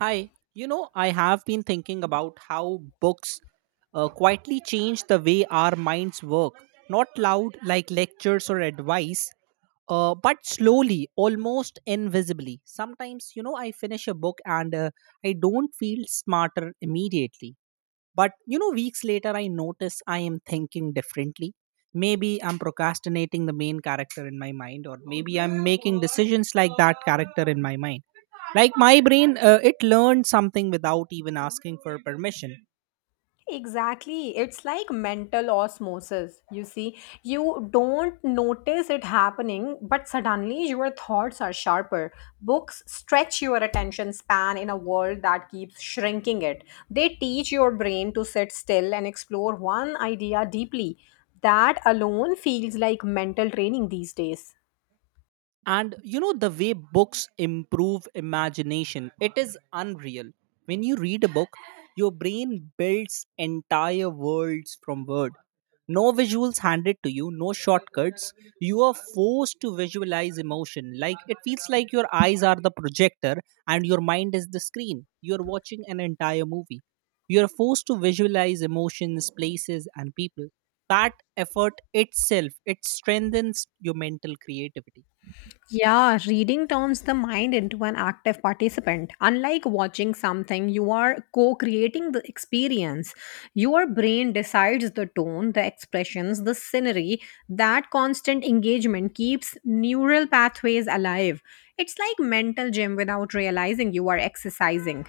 Hi, you know, I have been thinking about how books quietly change the way our minds work. Not loud like lectures or advice, but slowly, almost invisibly. Sometimes, you know, I finish a book and I don't feel smarter immediately. But you know, weeks later, I notice I am thinking differently. Maybe I'm procrastinating the main character in my mind, or maybe I'm making decisions like that character in my mind. Like my brain, it learned something without even asking for permission. Exactly. It's like mental osmosis. You see, you don't notice it happening, but suddenly your thoughts are sharper. Books stretch your attention span in a world that keeps shrinking it. They teach your brain to sit still and explore one idea deeply. That alone feels like mental training these days. And you know, the way books improve imagination, it is unreal. When you read a book, your brain builds entire worlds from word. No visuals handed to you, no shortcuts. You are forced to visualize emotion. Like, it feels like your eyes are the projector and your mind is the screen. You are watching an entire movie. You are forced to visualize emotions, places and people. That effort itself, it strengthens your mental creativity. Yeah, reading turns the mind into an active participant. Unlike watching something, you are co creating the experience. Your brain decides the tone, the expressions, the scenery. That constant engagement keeps neural pathways alive. It's like mental gym without realizing you are exercising.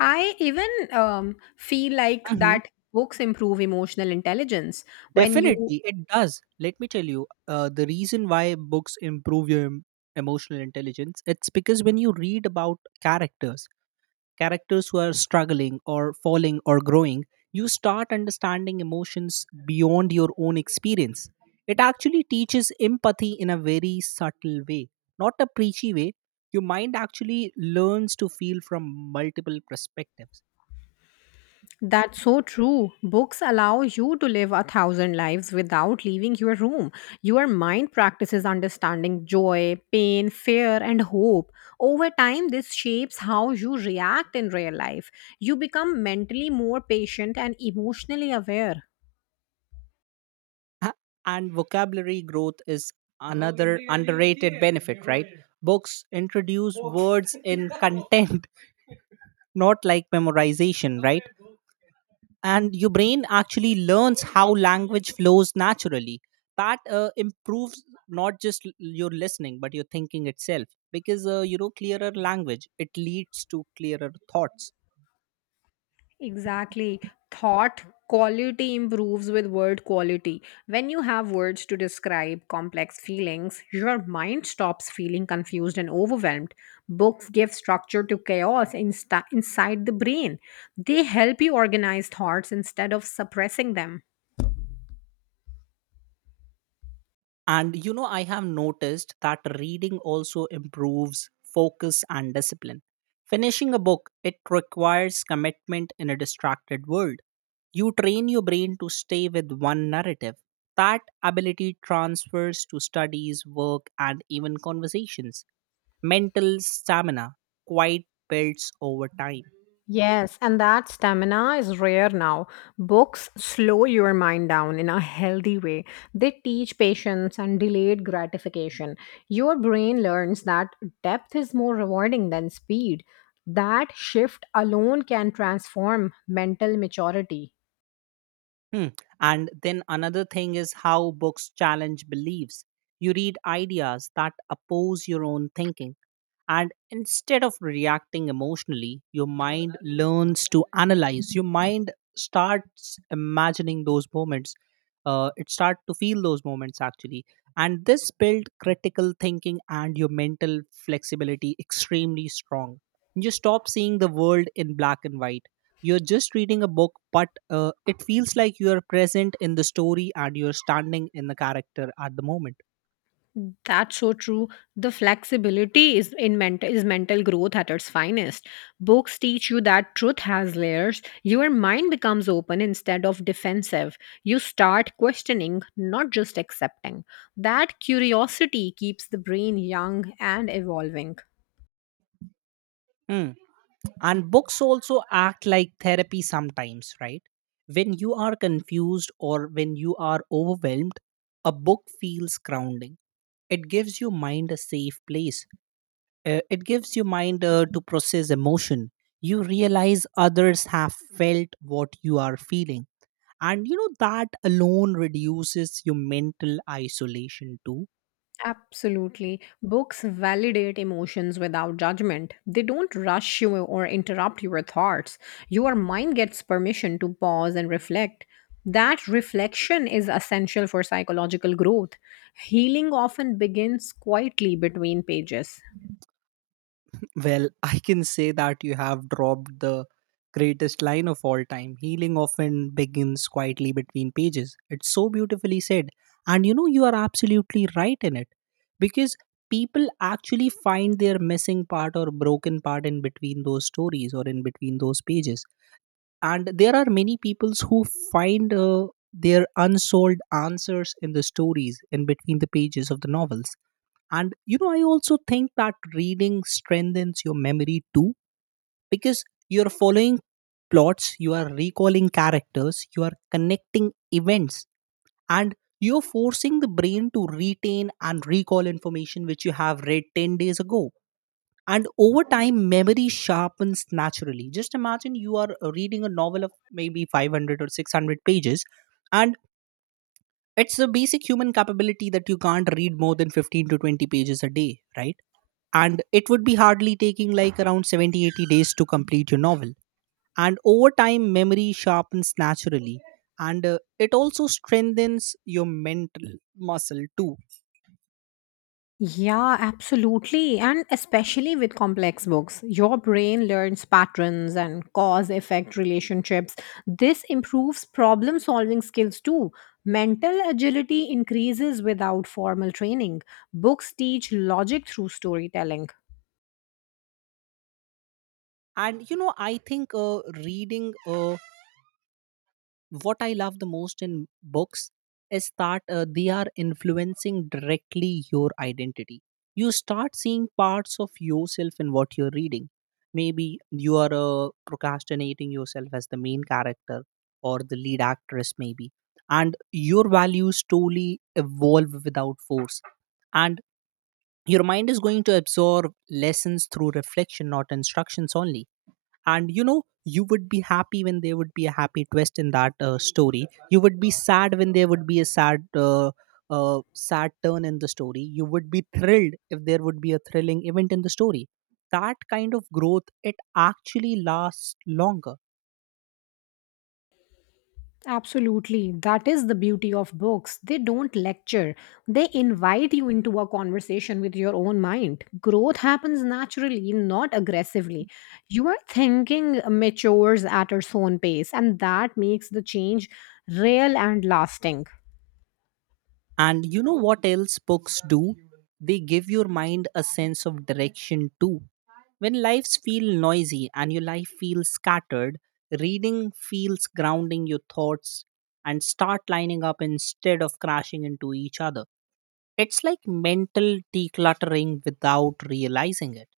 I even feel like Mhm. that books improve emotional intelligence when you Definitely, it does. Let me tell you, the reason why books improve your emotional intelligence, it's because when you read about characters, characters who are struggling or falling or growing, you start understanding emotions beyond your own experience. It actually teaches empathy in a very subtle way, not a preachy way. Your mind actually learns to feel from multiple perspectives. That's so true. Books allow you to live a thousand lives without leaving your room. Your mind practices understanding joy, pain, fear, and hope. Over time, this shapes how you react in real life. You become mentally more patient and emotionally aware. A- and vocabulary growth is another underrated benefit, right? Books introduce words in content, not like memorization, right? And your brain actually learns how language flows naturally. That improves not just your listening, but your thinking itself. Because, you know, clearer language, it leads to clearer thoughts. Exactly. Thought quality improves with word quality. When you have words to describe complex feelings, your mind stops feeling confused and overwhelmed. Books give structure to chaos inside the brain. They help you organize thoughts instead of suppressing them. And you know, I have noticed that reading also improves focus and discipline. Finishing a book, it requires commitment in a distracted world. You train your brain to stay with one narrative. That ability transfers to studies, work, and even conversations. Mental stamina quite builds over time. Yes, and that stamina is rare now. Books slow your mind down in a healthy way. They teach patience and delayed gratification. Your brain learns that depth is more rewarding than speed. That shift alone can transform mental maturity. Hmm. And then another thing is how books challenge beliefs. You read ideas that oppose your own thinking, and instead of reacting emotionally, your mind learns to analyze. Your mind starts imagining those moments. It starts to feel those moments actually, and this build critical thinking and your mental flexibility extremely strong. You stop seeing the world in black and white. You're just reading a book, but it feels like you're present in the story and you're standing in the character at the moment. That's so true. The flexibility is in mental is mental growth at its finest. Books teach you that truth has layers. Your mind becomes open instead of defensive. You start questioning, not just accepting. That curiosity keeps the brain young and evolving. Hmm. And books also act like therapy sometimes, right? When you are confused or when you are overwhelmed, a book feels grounding. It gives your mind a safe place. It gives your mind to process emotion. You realize others have felt what you are feeling, and you know, that alone reduces your mental isolation too. Absolutely. Books validate emotions without judgment. They don't rush you or interrupt your thoughts. Your mind gets permission to pause and reflect. That reflection is essential for psychological growth. Healing often begins quietly between pages. Well, I can say that you have dropped the greatest line of all time. Healing often begins quietly between pages. It's so beautifully said. And you know, you are absolutely right in it. Because people actually find their missing part or broken part in between those stories or in between those pages. And there are many peoples who find their unsolved answers in the stories in between the pages of the novels. And you know, I also think that reading strengthens your memory too, because you're following plots, you are recalling characters, you are connecting events, and you're forcing the brain to retain and recall information which you have read 10 days ago. And over time, memory sharpens naturally. Just imagine you are reading a novel of maybe 500 or 600 pages, and it's a basic human capability that you can't read more than 15 to 20 pages a day, right? And it would be hardly taking like around 70, 80 days to complete your novel. And over time, memory sharpens naturally, and it also strengthens your mental muscle too. Yeah, absolutely. And especially with complex books, your brain learns patterns and cause effect relationships. This improves problem solving skills too. Mental agility increases without formal training. Books teach logic through storytelling. And you know, I think reading a what I love the most in books is that they are influencing directly your identity. You start seeing parts of yourself in what you're reading. Maybe you are procrastinating yourself as the main character or the lead actress, maybe. And your values slowly evolve without force. And your mind is going to absorb lessons through reflection, not instructions only. And you know, you would be happy when there would be a happy twist in that story. You would be sad when there would be a sad sad turn in the story. You would be thrilled if there would be a thrilling event in the story. That kind of growth, it actually lasts longer. Absolutely. That is the beauty of books. They don't lecture, they invite you into a conversation with your own mind. Growth happens naturally, not aggressively. You are thinking matures at its own pace, and that makes the change real and lasting. And you know what else books do? They give your mind a sense of direction too. When lives feel noisy and your life feels scattered, reading feels grounding your thoughts, and start lining up instead of crashing into each other. It's like mental decluttering without realizing it.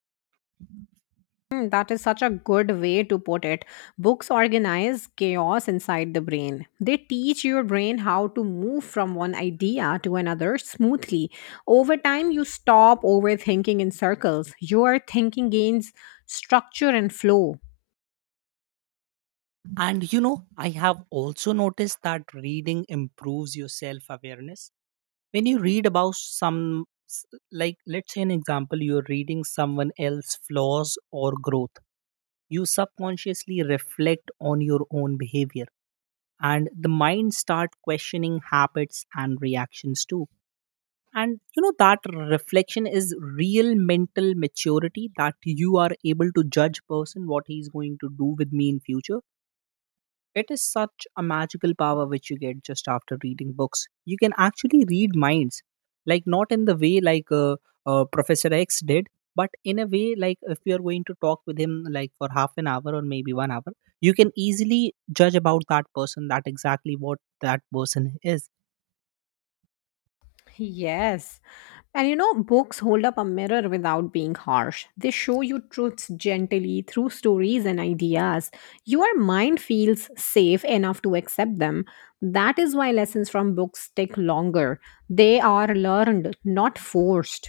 Mm, that is such a good way to put it. Books organize chaos inside the brain. They teach your brain how to move from one idea to another smoothly. Over time, you stop overthinking in circles. Your thinking gains structure and flow. And you know, I have also noticed that reading improves your self awareness. When you read about like, let's say an example, you're reading someone else's flaws or growth, you subconsciously reflect on your own behavior, and the mind start questioning habits and reactions too. And you know, that reflection is real mental maturity, that you are able to judge person what he's going to do with me in future. It is such a magical power which you get just after reading books. You can actually read minds, like, not in the way like Professor X did, but in a way like if you are going to talk with him like for half an hour or maybe 1 hour, you can easily judge about that person that exactly what that person is. Yes. And you know, books hold up a mirror without being harsh. They show you truths gently through stories and ideas. Your mind feels safe enough to accept them. That is why lessons from books take longer. They are learned, not forced.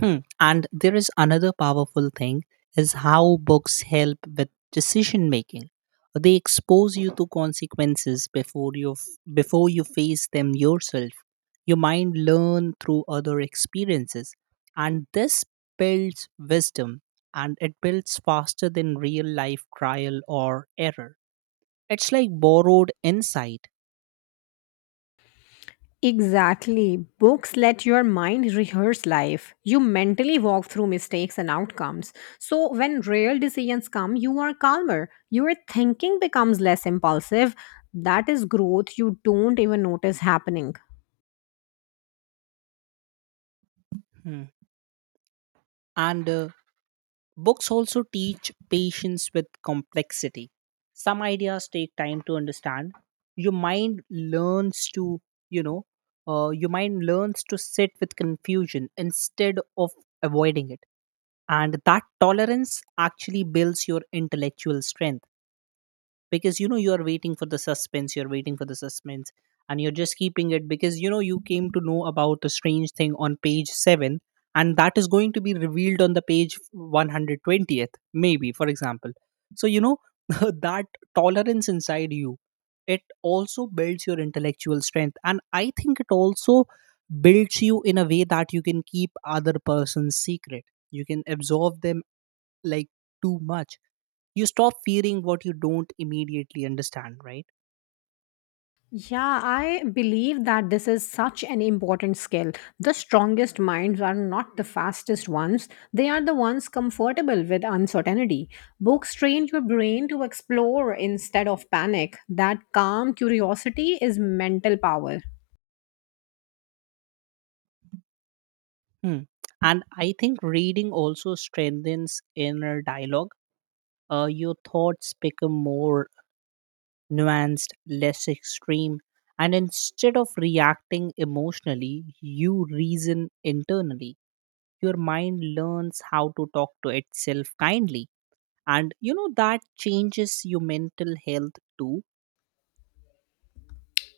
Hmm. And there is another powerful thing is how books help with decision making. They expose you to consequences before you face them yourself. Your mind learn through other experiences, and this builds wisdom, and it builds faster than real life trial or error. It's like borrowed insight. Exactly. Books let your mind rehearse life. You mentally walk through mistakes and outcomes. So when real decisions come, you are calmer. Your thinking becomes less impulsive. That is growth you don't even notice happening. Hmm. and Books also teach patience with complexity. Some ideas take time to understand. Your mind learns to, you know, your mind learns to sit with confusion instead of avoiding it. And that tolerance actually builds your intellectual strength. Because you know, you are waiting for the suspense, and you're just keeping it, because you know you came to know about a strange thing on page 7, and that is going to be revealed on the page 120th maybe, for example. So you know, that tolerance inside you, it also builds your intellectual strength. And I think it also builds you in a way that you can keep other person's secret. You can absorb them like too much. You stop fearing what you don't immediately understand, right? Yeah, I believe that this is such an important skill. The strongest minds are not the fastest ones, they are the ones comfortable with uncertainty. Books train your brain to explore instead of panic. That calm curiosity is mental power. Hmm. And I think reading also strengthens inner dialogue. Your thoughts become more nuanced, less extreme, and instead of reacting emotionally, you reason internally. Your mind learns how to talk to itself kindly, and you know, that changes your mental health too.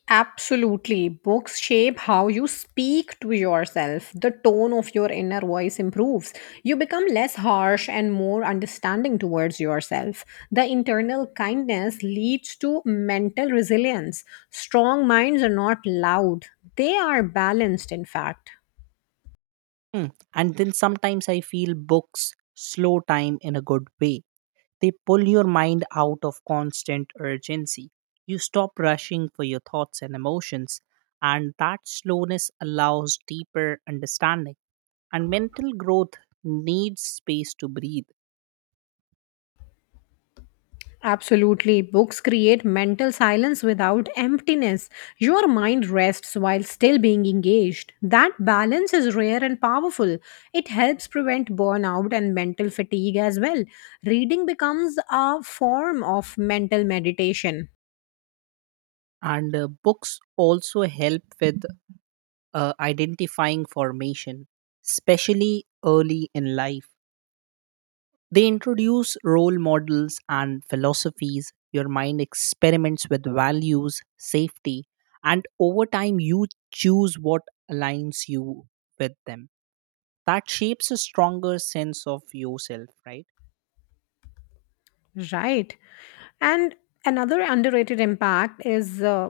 Absolutely. Books shape how you speak to yourself. The tone of your inner voice improves. You become less harsh and more understanding towards yourself. The internal kindness leads to mental resilience. Strong minds are not loud, they are balanced, in fact. Hmm. And then sometimes I feel books slow time in a good way. They pull your mind out of constant urgency. You stop rushing for your thoughts and emotions, and that slowness allows deeper understanding. And mental growth needs space to breathe. Absolutely. Books create mental silence without emptiness. Your mind rests while still being engaged. That balance is rare and powerful. It helps prevent burnout and mental fatigue as well. Reading becomes a form of mental meditation. And books also help with identifying formation, especially early in life. They introduce role models and philosophies. Your mind experiments with values, safety, and over time you choose what aligns you with them. That shapes a stronger sense of yourself, right? Right. And another underrated impact is. Uh,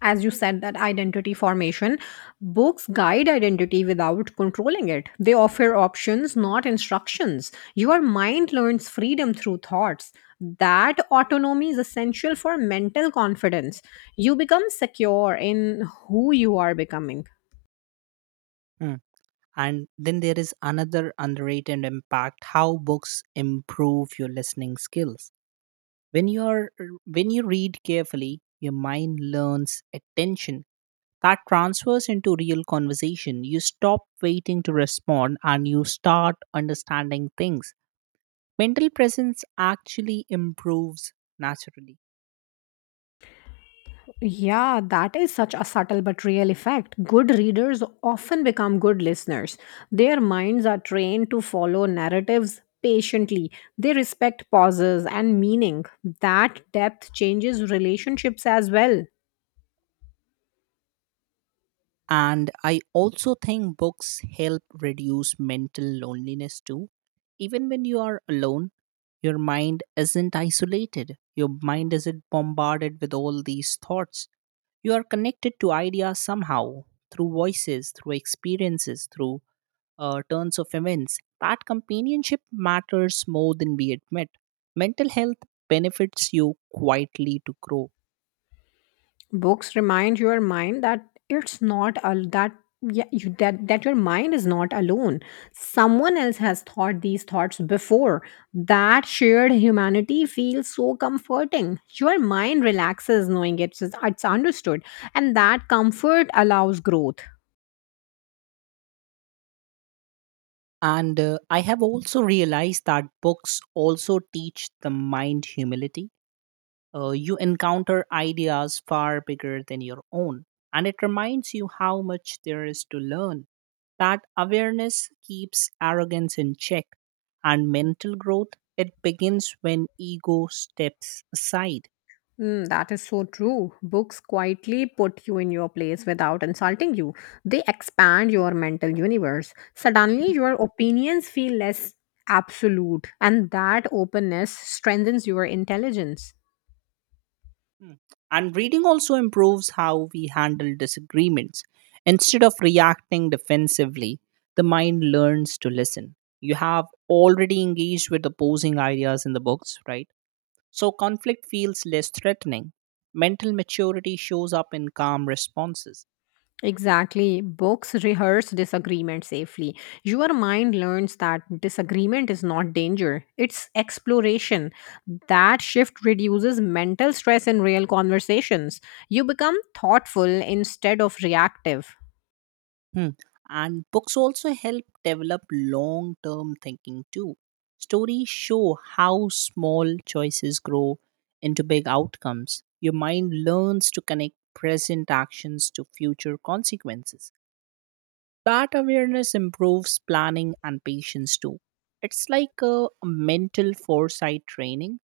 as you said, that identity formation, books guide identity without controlling it. They offer options, not instructions. Your mind learns freedom through thoughts. That autonomy is essential for mental confidence. You become secure in who you are becoming. Mm. And then there is another underrated impact, how books improve your listening skills. When you're when you read carefully, your mind learns attention. That transfers into real conversation. You stop waiting to respond and you start understanding things. Mental presence actually improves naturally. Yeah, that is such a subtle but real effect. Good readers often become good listeners. Their minds are trained to follow narratives patiently, they respect pauses and meaning. That depth changes relationships as well. And I also think books help reduce mental loneliness too. Even when you are alone, your mind isn't isolated, your mind isn't bombarded with all these thoughts. You are connected to ideas somehow through voices, through experiences, through turns of events. That companionship matters more than we admit. Mental health benefits you quietly to grow. Books remind your mind that it's not al that yeah, you, that that your mind is not alone. Someone else has thought these thoughts before. That shared humanity feels so comforting. Your mind relaxes knowing it's understood, and that comfort allows growth. And I have also realized that books also teach the mind humility. You encounter ideas far bigger than your own, and it reminds you how much there is to learn. That awareness keeps arrogance in check, and mental growth, it begins when ego steps aside. Mm, that is so true. Books quietly put you in your place without insulting you. They expand your mental universe. Suddenly, your opinions feel less absolute, and that openness strengthens your intelligence. And reading also improves how we handle disagreements. Instead of reacting defensively, the mind learns to listen. You have already engaged with opposing ideas in the books, right? So conflict feels less threatening. Mental maturity shows up in calm responses. Exactly. Books rehearse disagreement safely. Your mind learns that disagreement is not danger, it's exploration. That shift reduces mental stress in real conversations. You become thoughtful instead of reactive. Hmm. And books also help develop long term thinking too. Stories show how small choices grow into big outcomes. Your mind learns to connect present actions to future consequences. That awareness improves planning and patience too. It's like a mental foresight training.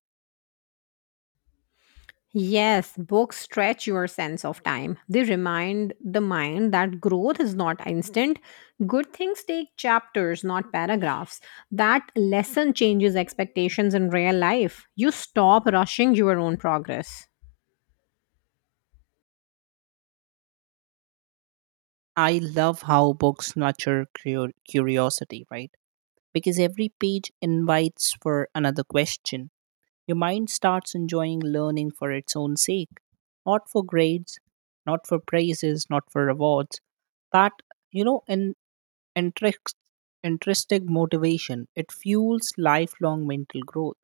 Yes, books stretch your sense of time. They remind the mind that growth is not instant. Good things take chapters, not paragraphs. That lesson changes expectations in real life. You stop rushing your own progress. I love how books nurture curiosity, right? Because every page invites for another question. Your mind starts enjoying learning for its own sake, not for grades, not for praises, not for rewards. That, you know, in interest, intrinsic motivation, it fuels lifelong mental growth.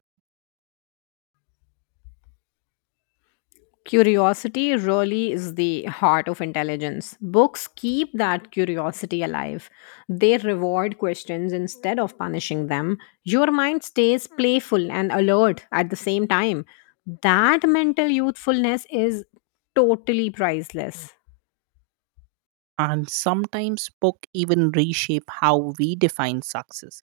Curiosity really is the heart of intelligence. Books keep that curiosity alive. They reward questions instead of punishing them. Your mind stays playful and alert at the same time. That mental youthfulness is totally priceless. And sometimes book even reshape how we define success.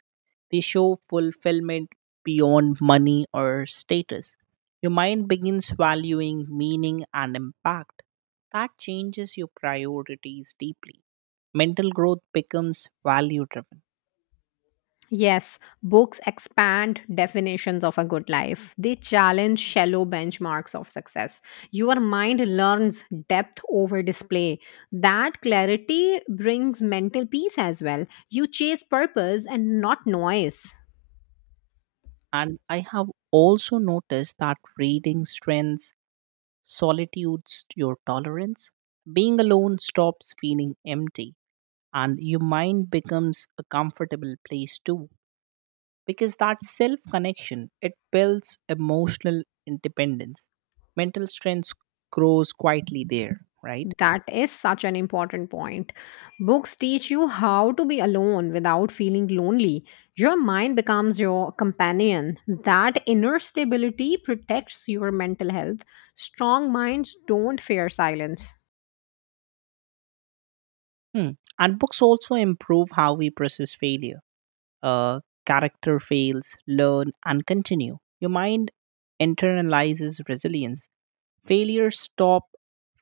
They show fulfillment beyond money or status. Your mind begins valuing meaning and impact. That changes your priorities deeply. Mental growth becomes value driven. Yes, books expand definitions of a good life. They challenge shallow benchmarks of success. Your mind learns depth over display. That clarity brings mental peace as well. You chase purpose and not noise. And I have also noticed that reading strengthens solitudes your tolerance. Being alone stops feeling empty, and your mind becomes a comfortable place too, because that self connection, it builds emotional independence. Mental strength grows quietly there, right? That is such an important point. Books teach you how to be alone without feeling lonely. Your mind becomes your companion. That inner stability protects your mental health. Strong minds don't fear silence. Hmm. And books also improve how we process failure. uh, Character fails learn and continue. Your mind internalizes resilience. Failure stop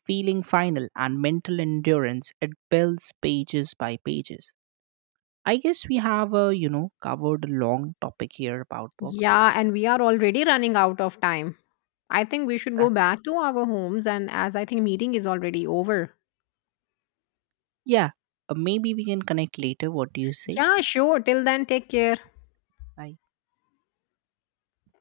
feeling final, and mental endurance, it builds pages by pages. I guess we have, you know, covered a long topic here about books. Yeah, and we are already running out of time. I think we should go Exactly. back to our homes, and as I think meeting is already over. Yeah. Maybe we can connect later. What do you say? Yeah, sure. Till then, take care. Bye.